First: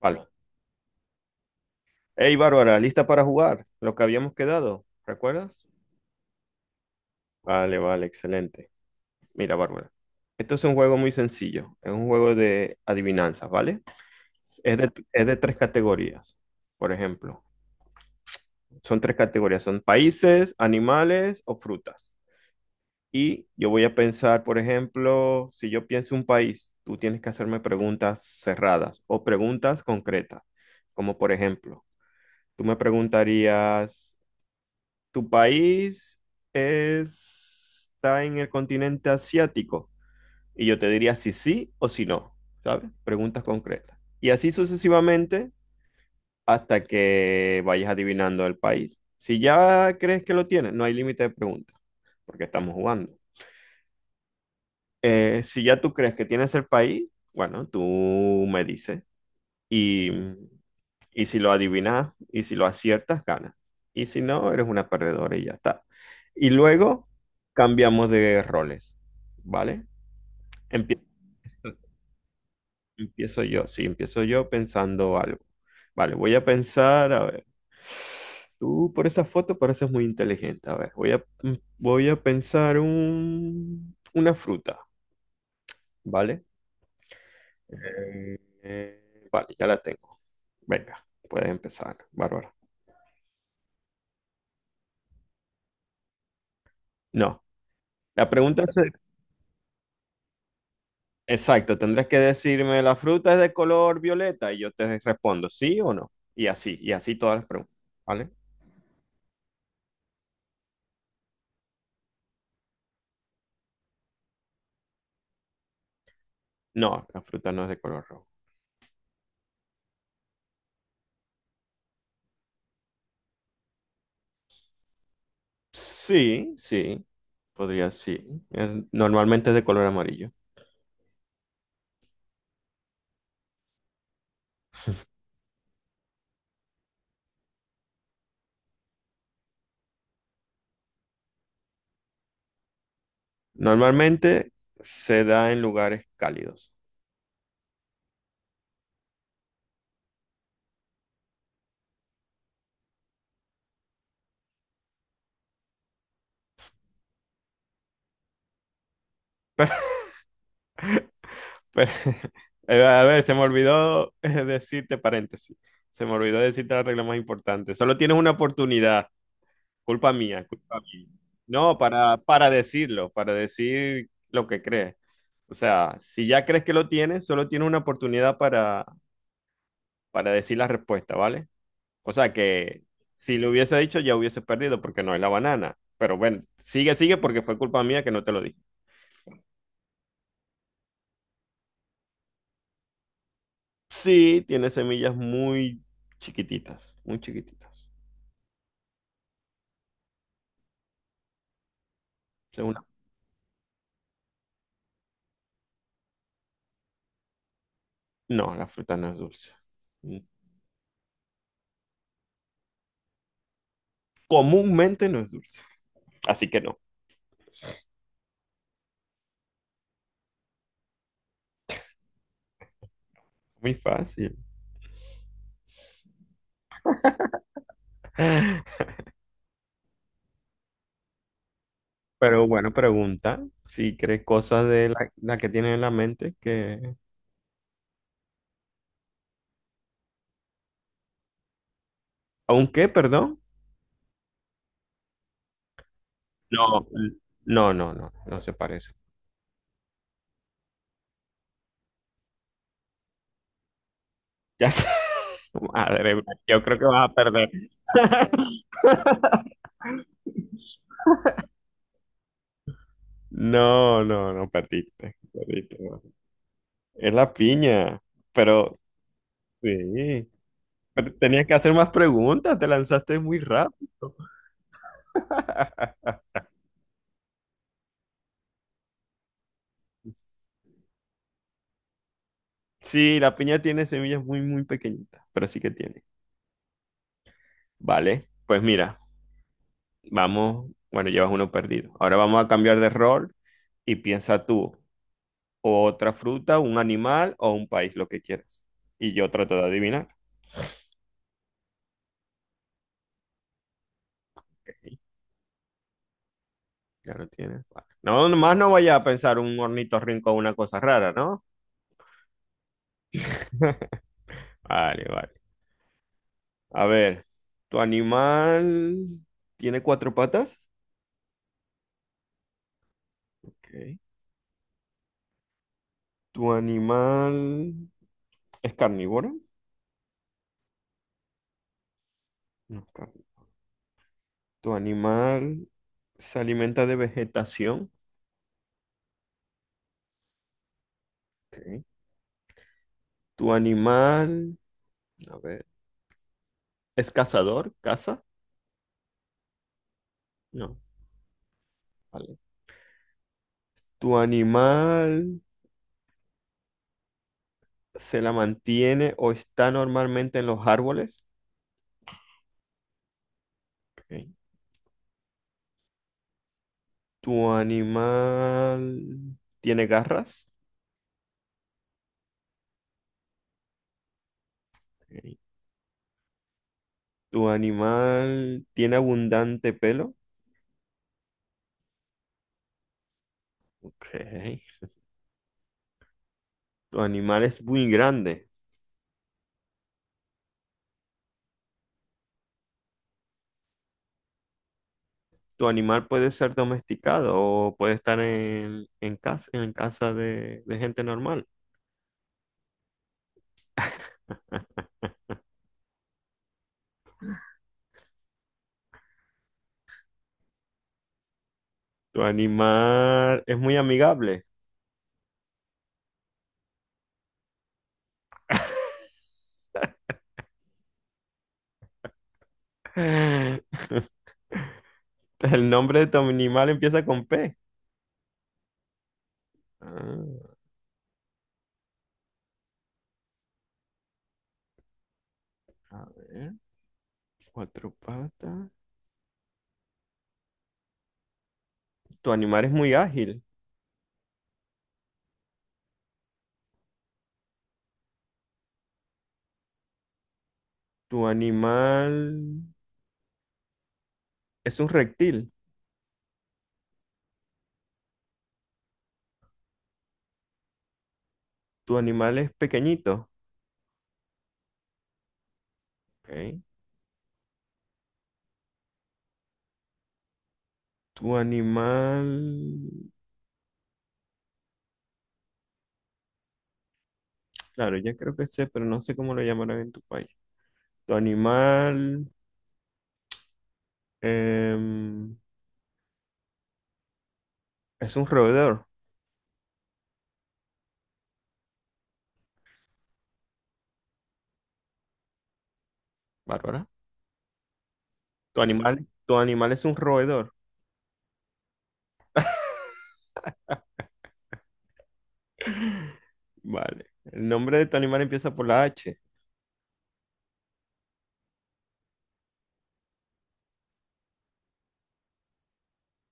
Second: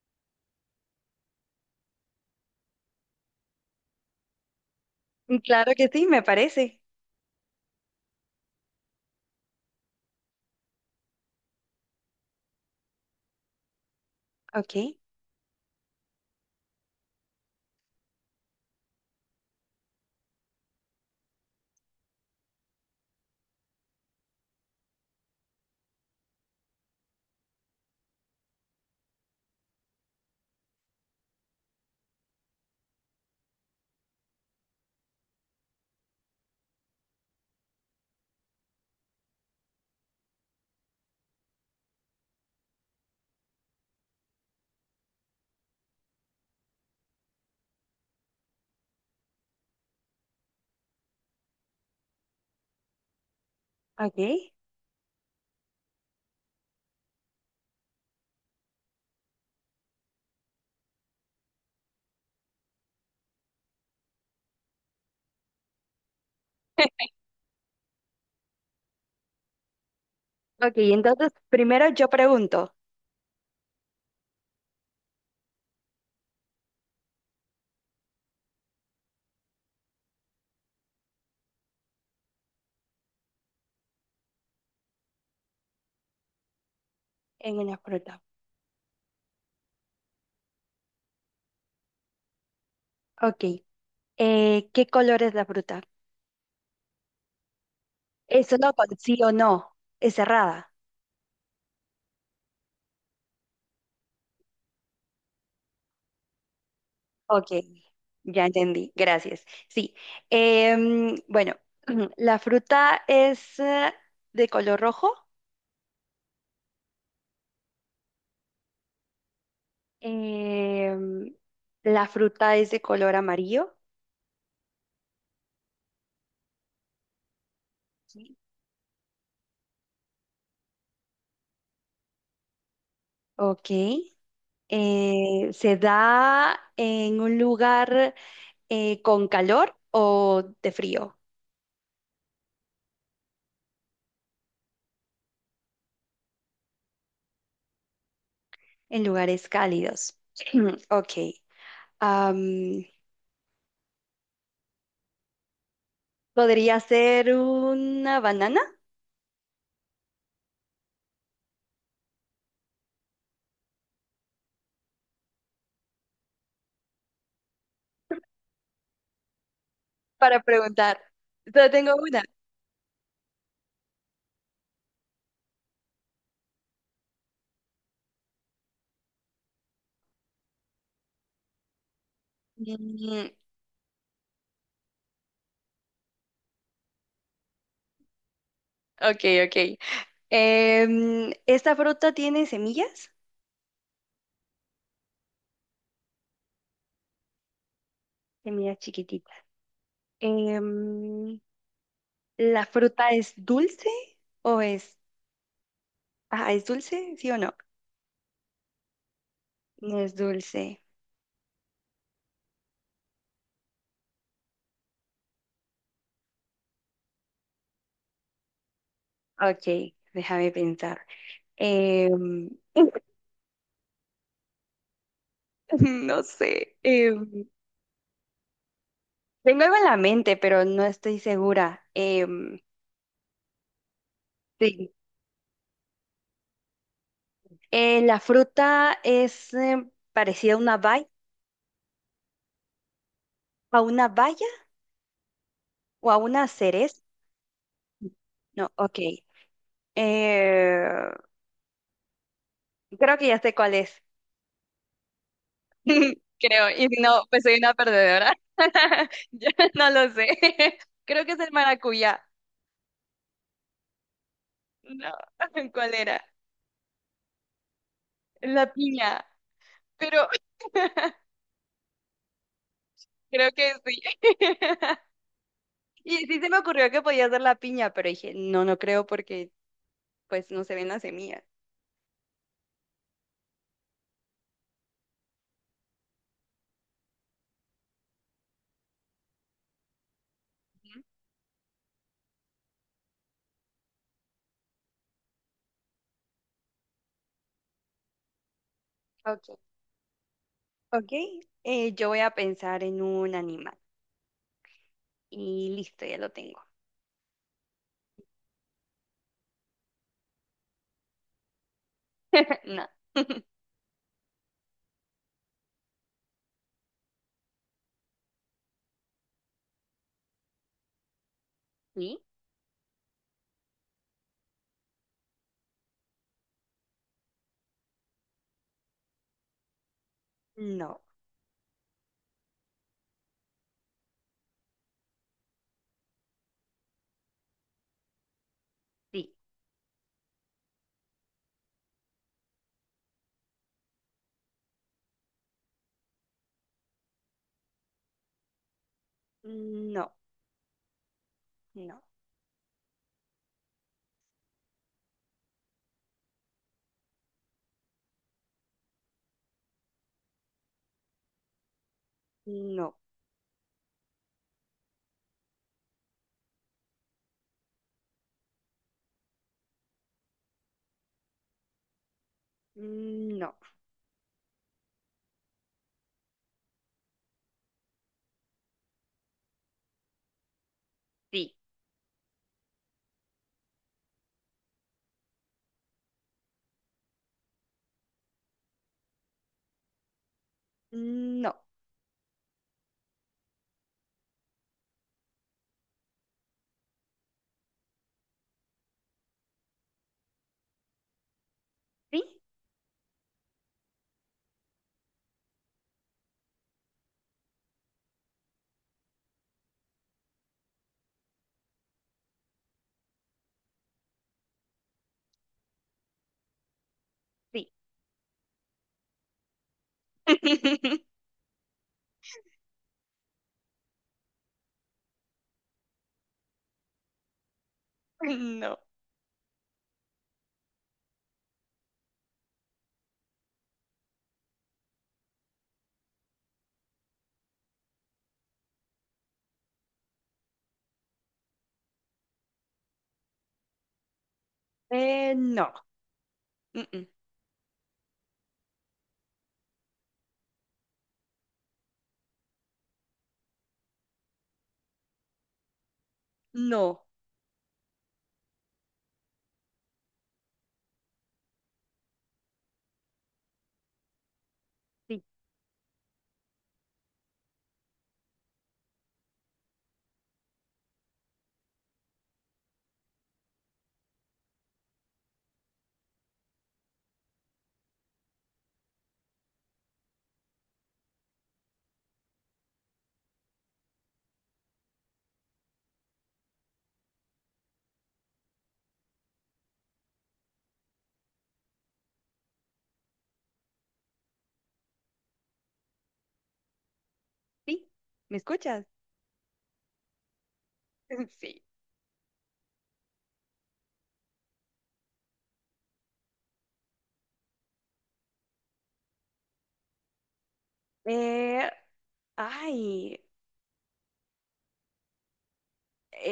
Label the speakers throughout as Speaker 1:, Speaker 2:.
Speaker 1: Vale. Hey, Bárbara, ¿lista para jugar? Lo que habíamos quedado, ¿recuerdas?
Speaker 2: Claro que sí, me parece.
Speaker 1: Vale, vale, excelente. Mira, Bárbara. Esto es un juego muy sencillo. Es un juego de adivinanzas, ¿vale?
Speaker 2: Ok,
Speaker 1: Es de tres categorías, por ejemplo. Son tres categorías. Son países, animales o frutas. Y yo voy a pensar, por ejemplo, si yo pienso un país, tú tienes que hacerme preguntas cerradas o preguntas concretas. Como por ejemplo, tú me preguntarías... Tu país está en el continente asiático. Y yo te diría si sí o si no, ¿sabes? Preguntas concretas. Y así sucesivamente hasta que vayas adivinando el país. Si ya crees que lo tienes, no hay límite de preguntas, porque estamos jugando.
Speaker 2: ok.
Speaker 1: Si ya tú crees que tienes el país, bueno, tú me dices. Y, y si lo adivinas y si lo aciertas, ganas. Y si no, eres una perdedora y ya está. Y luego cambiamos de roles, ¿vale?
Speaker 2: Ok,
Speaker 1: Empie-
Speaker 2: entonces primero yo pregunto
Speaker 1: Empiezo yo, sí, empiezo yo pensando algo. Vale, voy a pensar, a ver. Tú por esa foto pareces muy inteligente. A ver, voy a pensar una fruta, ¿vale?
Speaker 2: en una fruta.
Speaker 1: Eh, vale, ya la tengo. Venga, puedes empezar, Bárbara.
Speaker 2: Ok, ¿qué color es la fruta?
Speaker 1: No. La
Speaker 2: Eso
Speaker 1: pregunta
Speaker 2: no
Speaker 1: es,
Speaker 2: con sí o no, es cerrada.
Speaker 1: exacto, tendrás que decirme, ¿la fruta es de color violeta? Y yo te respondo, ¿sí o no? Y así todas las
Speaker 2: Ok,
Speaker 1: preguntas, ¿vale?
Speaker 2: ya entendí, gracias. Sí, bueno, la fruta es de color rojo,
Speaker 1: No, la fruta no es de color rojo.
Speaker 2: em, la fruta es de color amarillo.
Speaker 1: Sí, sí, podría, sí.
Speaker 2: Sí.
Speaker 1: Normalmente es de color amarillo.
Speaker 2: Ok, se da en un lugar con calor o de frío
Speaker 1: Normalmente se da en lugares cálidos.
Speaker 2: en lugares cálidos. Ok. am, ¿Podría ser una banana?
Speaker 1: Pero, pero- a ver, se me olvidó decirte paréntesis. Se me olvidó decirte la regla más importante. Solo tienes una oportunidad. Culpa
Speaker 2: Para
Speaker 1: mía, culpa
Speaker 2: preguntar.
Speaker 1: mía.
Speaker 2: Yo
Speaker 1: No,
Speaker 2: tengo una.
Speaker 1: para decirlo, para decir lo que crees. O sea, si ya crees que lo tienes, solo tienes una oportunidad para decir la respuesta, ¿vale? O sea que
Speaker 2: Mm,
Speaker 1: si lo hubiese dicho ya hubiese perdido porque no es la banana. Pero bueno, sigue, sigue porque fue culpa mía que no te lo dije.
Speaker 2: ok, ok. ¿Esta fruta tiene semillas?
Speaker 1: Sí, tiene semillas muy chiquititas, muy chiquititas.
Speaker 2: Semillas chiquititas. Em,
Speaker 1: Es
Speaker 2: ¿La
Speaker 1: una-
Speaker 2: fruta es dulce o es... Ah, ¿es dulce? ¿Sí o no?
Speaker 1: No, la fruta no es dulce.
Speaker 2: No es
Speaker 1: Mm.
Speaker 2: dulce.
Speaker 1: Comúnmente no es dulce. Así que no,
Speaker 2: Ok, déjame pensar. Em,
Speaker 1: muy fácil.
Speaker 2: No sé. Tengo algo en la mente, pero no estoy segura.
Speaker 1: Pero bueno, pregunta si crees cosas de
Speaker 2: Sí.
Speaker 1: la que tienes en la mente que...
Speaker 2: La fruta es parecida
Speaker 1: ¿Aunque perdón?
Speaker 2: a una valla o a una
Speaker 1: No,
Speaker 2: cereza.
Speaker 1: no, no, no, no se
Speaker 2: No,
Speaker 1: parece.
Speaker 2: ok. Eh, creo que ya sé cuál es.
Speaker 1: Ya sé. Madre mía, yo
Speaker 2: Creo,
Speaker 1: creo que
Speaker 2: y si
Speaker 1: vas a
Speaker 2: no, pues
Speaker 1: perder.
Speaker 2: soy una perdedora. Ya no lo sé. Creo que es el maracuyá.
Speaker 1: No, no, no,
Speaker 2: No,
Speaker 1: perdiste, perdiste.
Speaker 2: ¿cuál
Speaker 1: No.
Speaker 2: era?
Speaker 1: Es la piña,
Speaker 2: La
Speaker 1: pero
Speaker 2: piña. Pero
Speaker 1: sí, pero tenías que hacer más preguntas, te lanzaste muy
Speaker 2: creo que sí.
Speaker 1: rápido.
Speaker 2: Y sí se me ocurrió que podía ser la piña, pero dije, no, no creo porque pues no se ven las semillas.
Speaker 1: Sí, la piña tiene semillas muy, muy pequeñitas, pero sí que tiene. Vale, pues mira. Vamos,
Speaker 2: Ujú.
Speaker 1: bueno, llevas uno perdido. Ahora vamos a cambiar de rol y piensa tú, o otra fruta, un animal o un país, lo que quieras. Y yo
Speaker 2: Ok.
Speaker 1: trato de adivinar.
Speaker 2: Ok, yo voy a pensar en un animal.
Speaker 1: Ok,
Speaker 2: Y listo, ya lo tengo.
Speaker 1: ya lo tienes. Vale. No, nomás no vaya a pensar un ornitorrinco o una cosa rara, ¿no?
Speaker 2: No.
Speaker 1: Vale, vale. A ver, ¿tu animal tiene cuatro patas?
Speaker 2: ¿Sí?
Speaker 1: Ok. ¿Tu animal es carnívoro?
Speaker 2: No.
Speaker 1: No, ¿tu animal se alimenta de vegetación?
Speaker 2: Sí.
Speaker 1: Ok. ¿Tu animal... a ver, ¿es cazador? ¿Caza?
Speaker 2: No.
Speaker 1: No.
Speaker 2: No.
Speaker 1: Vale. ¿Tu animal se la mantiene o está normalmente en los árboles?
Speaker 2: No.
Speaker 1: Ok. ¿Tu animal tiene garras?
Speaker 2: No.
Speaker 1: Ok. ¿Tu animal tiene abundante pelo?
Speaker 2: Sí.
Speaker 1: Ok. ¿Tu animal es muy grande?
Speaker 2: No.
Speaker 1: ¿Tu animal puede ser domesticado o puede estar en casa de gente normal?
Speaker 2: Sí.
Speaker 1: ¿Tu animal es muy amigable?
Speaker 2: Sí.
Speaker 1: El nombre de tu animal empieza con P.
Speaker 2: No.
Speaker 1: Ah, a ver, cuatro patas. Tu animal es muy ágil.
Speaker 2: No. Mm-mm.
Speaker 1: Tu animal es un reptil.
Speaker 2: No.
Speaker 1: Tu animal es pequeñito.
Speaker 2: Sí.
Speaker 1: Ok. Tu animal... Claro, ya creo que sé, pero no sé cómo lo llamarán en tu país. Tu animal em, es un roedor, Bárbara.
Speaker 2: Sí. ¿Me
Speaker 1: Tu
Speaker 2: escuchas?
Speaker 1: animal, tu animal es un roedor.
Speaker 2: Sí.
Speaker 1: Vale. El nombre de tu animal empieza por la H.
Speaker 2: Eh, ay.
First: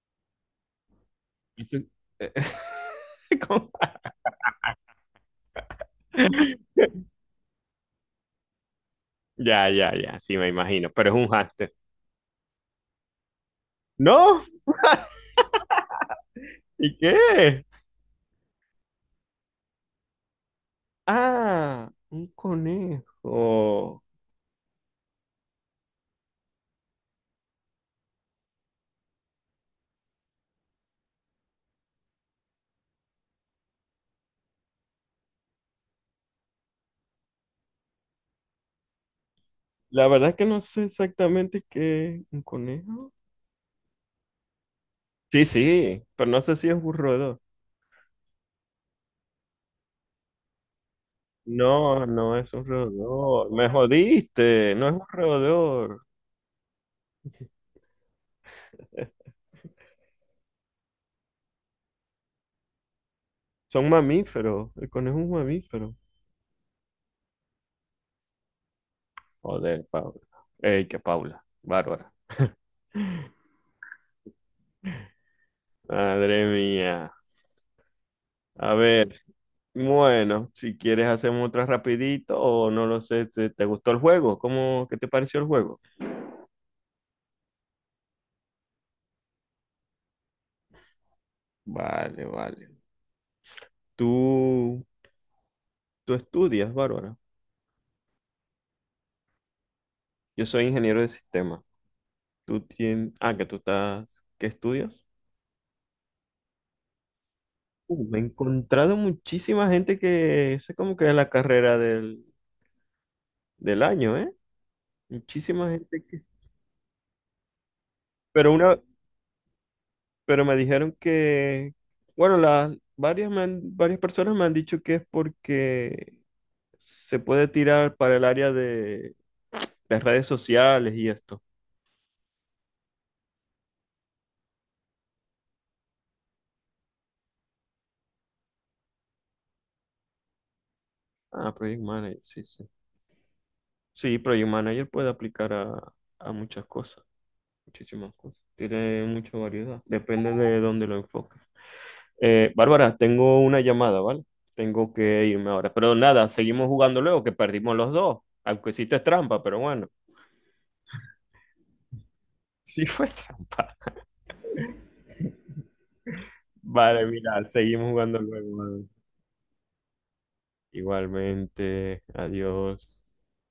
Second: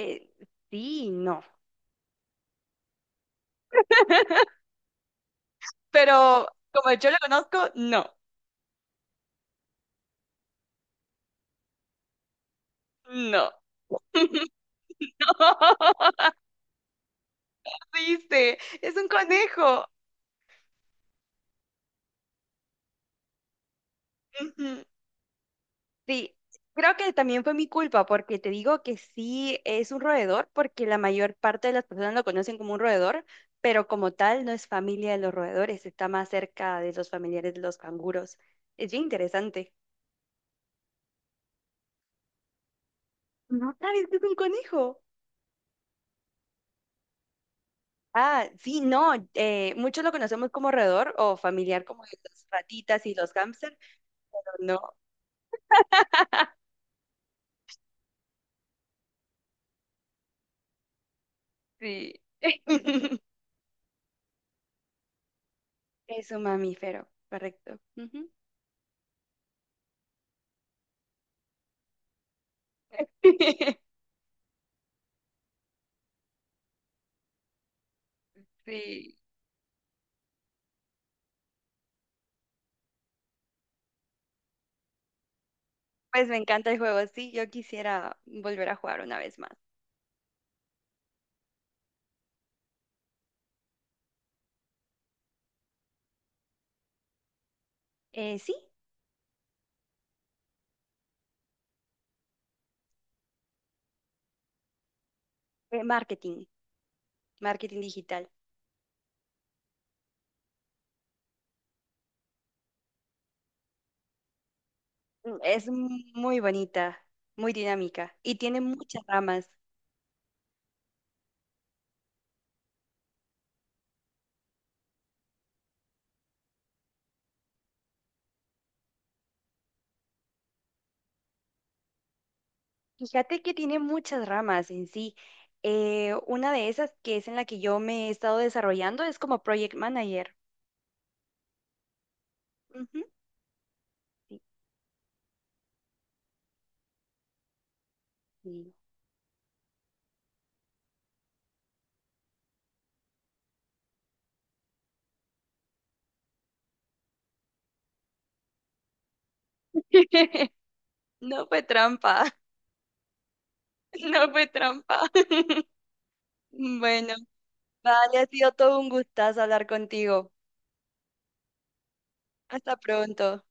Speaker 2: Eh, sí, no.
Speaker 1: Eso- ¿Cómo?
Speaker 2: Pero como yo lo conozco, no,
Speaker 1: Ya, ya, ya, sí, me imagino, pero es un hámster.
Speaker 2: no.
Speaker 1: ¿No?
Speaker 2: No,
Speaker 1: ¿Y qué?
Speaker 2: viste, es un conejo.
Speaker 1: Ah, un conejo.
Speaker 2: Ujú. Sí, creo que también fue mi culpa porque te digo que sí es un roedor porque la mayor parte de las personas lo conocen como un roedor, pero como tal no es familia de los roedores, está más cerca de los familiares de los canguros. Es bien interesante.
Speaker 1: La verdad es que no sé exactamente qué un conejo.
Speaker 2: ¿No sabes que es un conejo?
Speaker 1: Sí, sí, pero no sé si es un roedor.
Speaker 2: Ah, sí, no, muchos lo conocemos como roedor o familiar como
Speaker 1: No,
Speaker 2: de
Speaker 1: no
Speaker 2: las
Speaker 1: es un
Speaker 2: ratitas y los
Speaker 1: roedor. Me
Speaker 2: hámster, pero
Speaker 1: jodiste, no
Speaker 2: no,
Speaker 1: es un roedor.
Speaker 2: sí.
Speaker 1: Son mamíferos. El conejo es un mamífero.
Speaker 2: Es un mamífero, correcto. Ujú.
Speaker 1: Joder, Paula. Ey, que Paula. Bárbara. Madre mía. A
Speaker 2: Sí,
Speaker 1: ver. Bueno, si quieres hacemos otra rapidito o no lo sé, te gustó el juego? ¿Cómo, qué te pareció el juego?
Speaker 2: pues me encanta el juego, sí, yo quisiera volver a jugar una vez más.
Speaker 1: Vale, vale. Tú, tú estudias, Bárbara.
Speaker 2: Sí,
Speaker 1: Yo soy ingeniero de sistema. Tú tienes, ah, que tú estás, ¿qué estudias?
Speaker 2: marketing, marketing
Speaker 1: Me he
Speaker 2: digital.
Speaker 1: encontrado muchísima gente que, esa es como que es la carrera del año, ¿eh?
Speaker 2: Mm, es
Speaker 1: Muchísima gente que,
Speaker 2: muy bonita, muy dinámica y
Speaker 1: pero
Speaker 2: tiene
Speaker 1: una,
Speaker 2: muchas ramas.
Speaker 1: pero me dijeron que, bueno, las varias, varias personas me han dicho que es porque se puede tirar para el área de redes sociales y esto.
Speaker 2: Fíjate que tiene muchas ramas en sí. Una de esas que es en la que yo me he estado desarrollando es como project manager.
Speaker 1: Ah, Project Manager, sí, sí.
Speaker 2: Ujú,
Speaker 1: Sí,
Speaker 2: sí,
Speaker 1: Project Manager puede aplicar a muchas cosas, muchísimas cosas.
Speaker 2: sí.
Speaker 1: Tiene mucha variedad, depende de dónde lo enfoques. Bárbara, tengo una llamada, ¿vale? Tengo que irme ahora. Pero nada, seguimos jugando luego, que perdimos los dos. Aunque hiciste trampa, pero bueno.
Speaker 2: No fue trampa,
Speaker 1: Sí fue trampa.
Speaker 2: no fue trampa.
Speaker 1: Vale,
Speaker 2: Bueno,
Speaker 1: mira, seguimos
Speaker 2: vale,
Speaker 1: jugando
Speaker 2: ha sido
Speaker 1: luego.
Speaker 2: todo
Speaker 1: ¿Vale?
Speaker 2: un gustazo hablar contigo.
Speaker 1: Igualmente,
Speaker 2: Hasta
Speaker 1: adiós.
Speaker 2: pronto.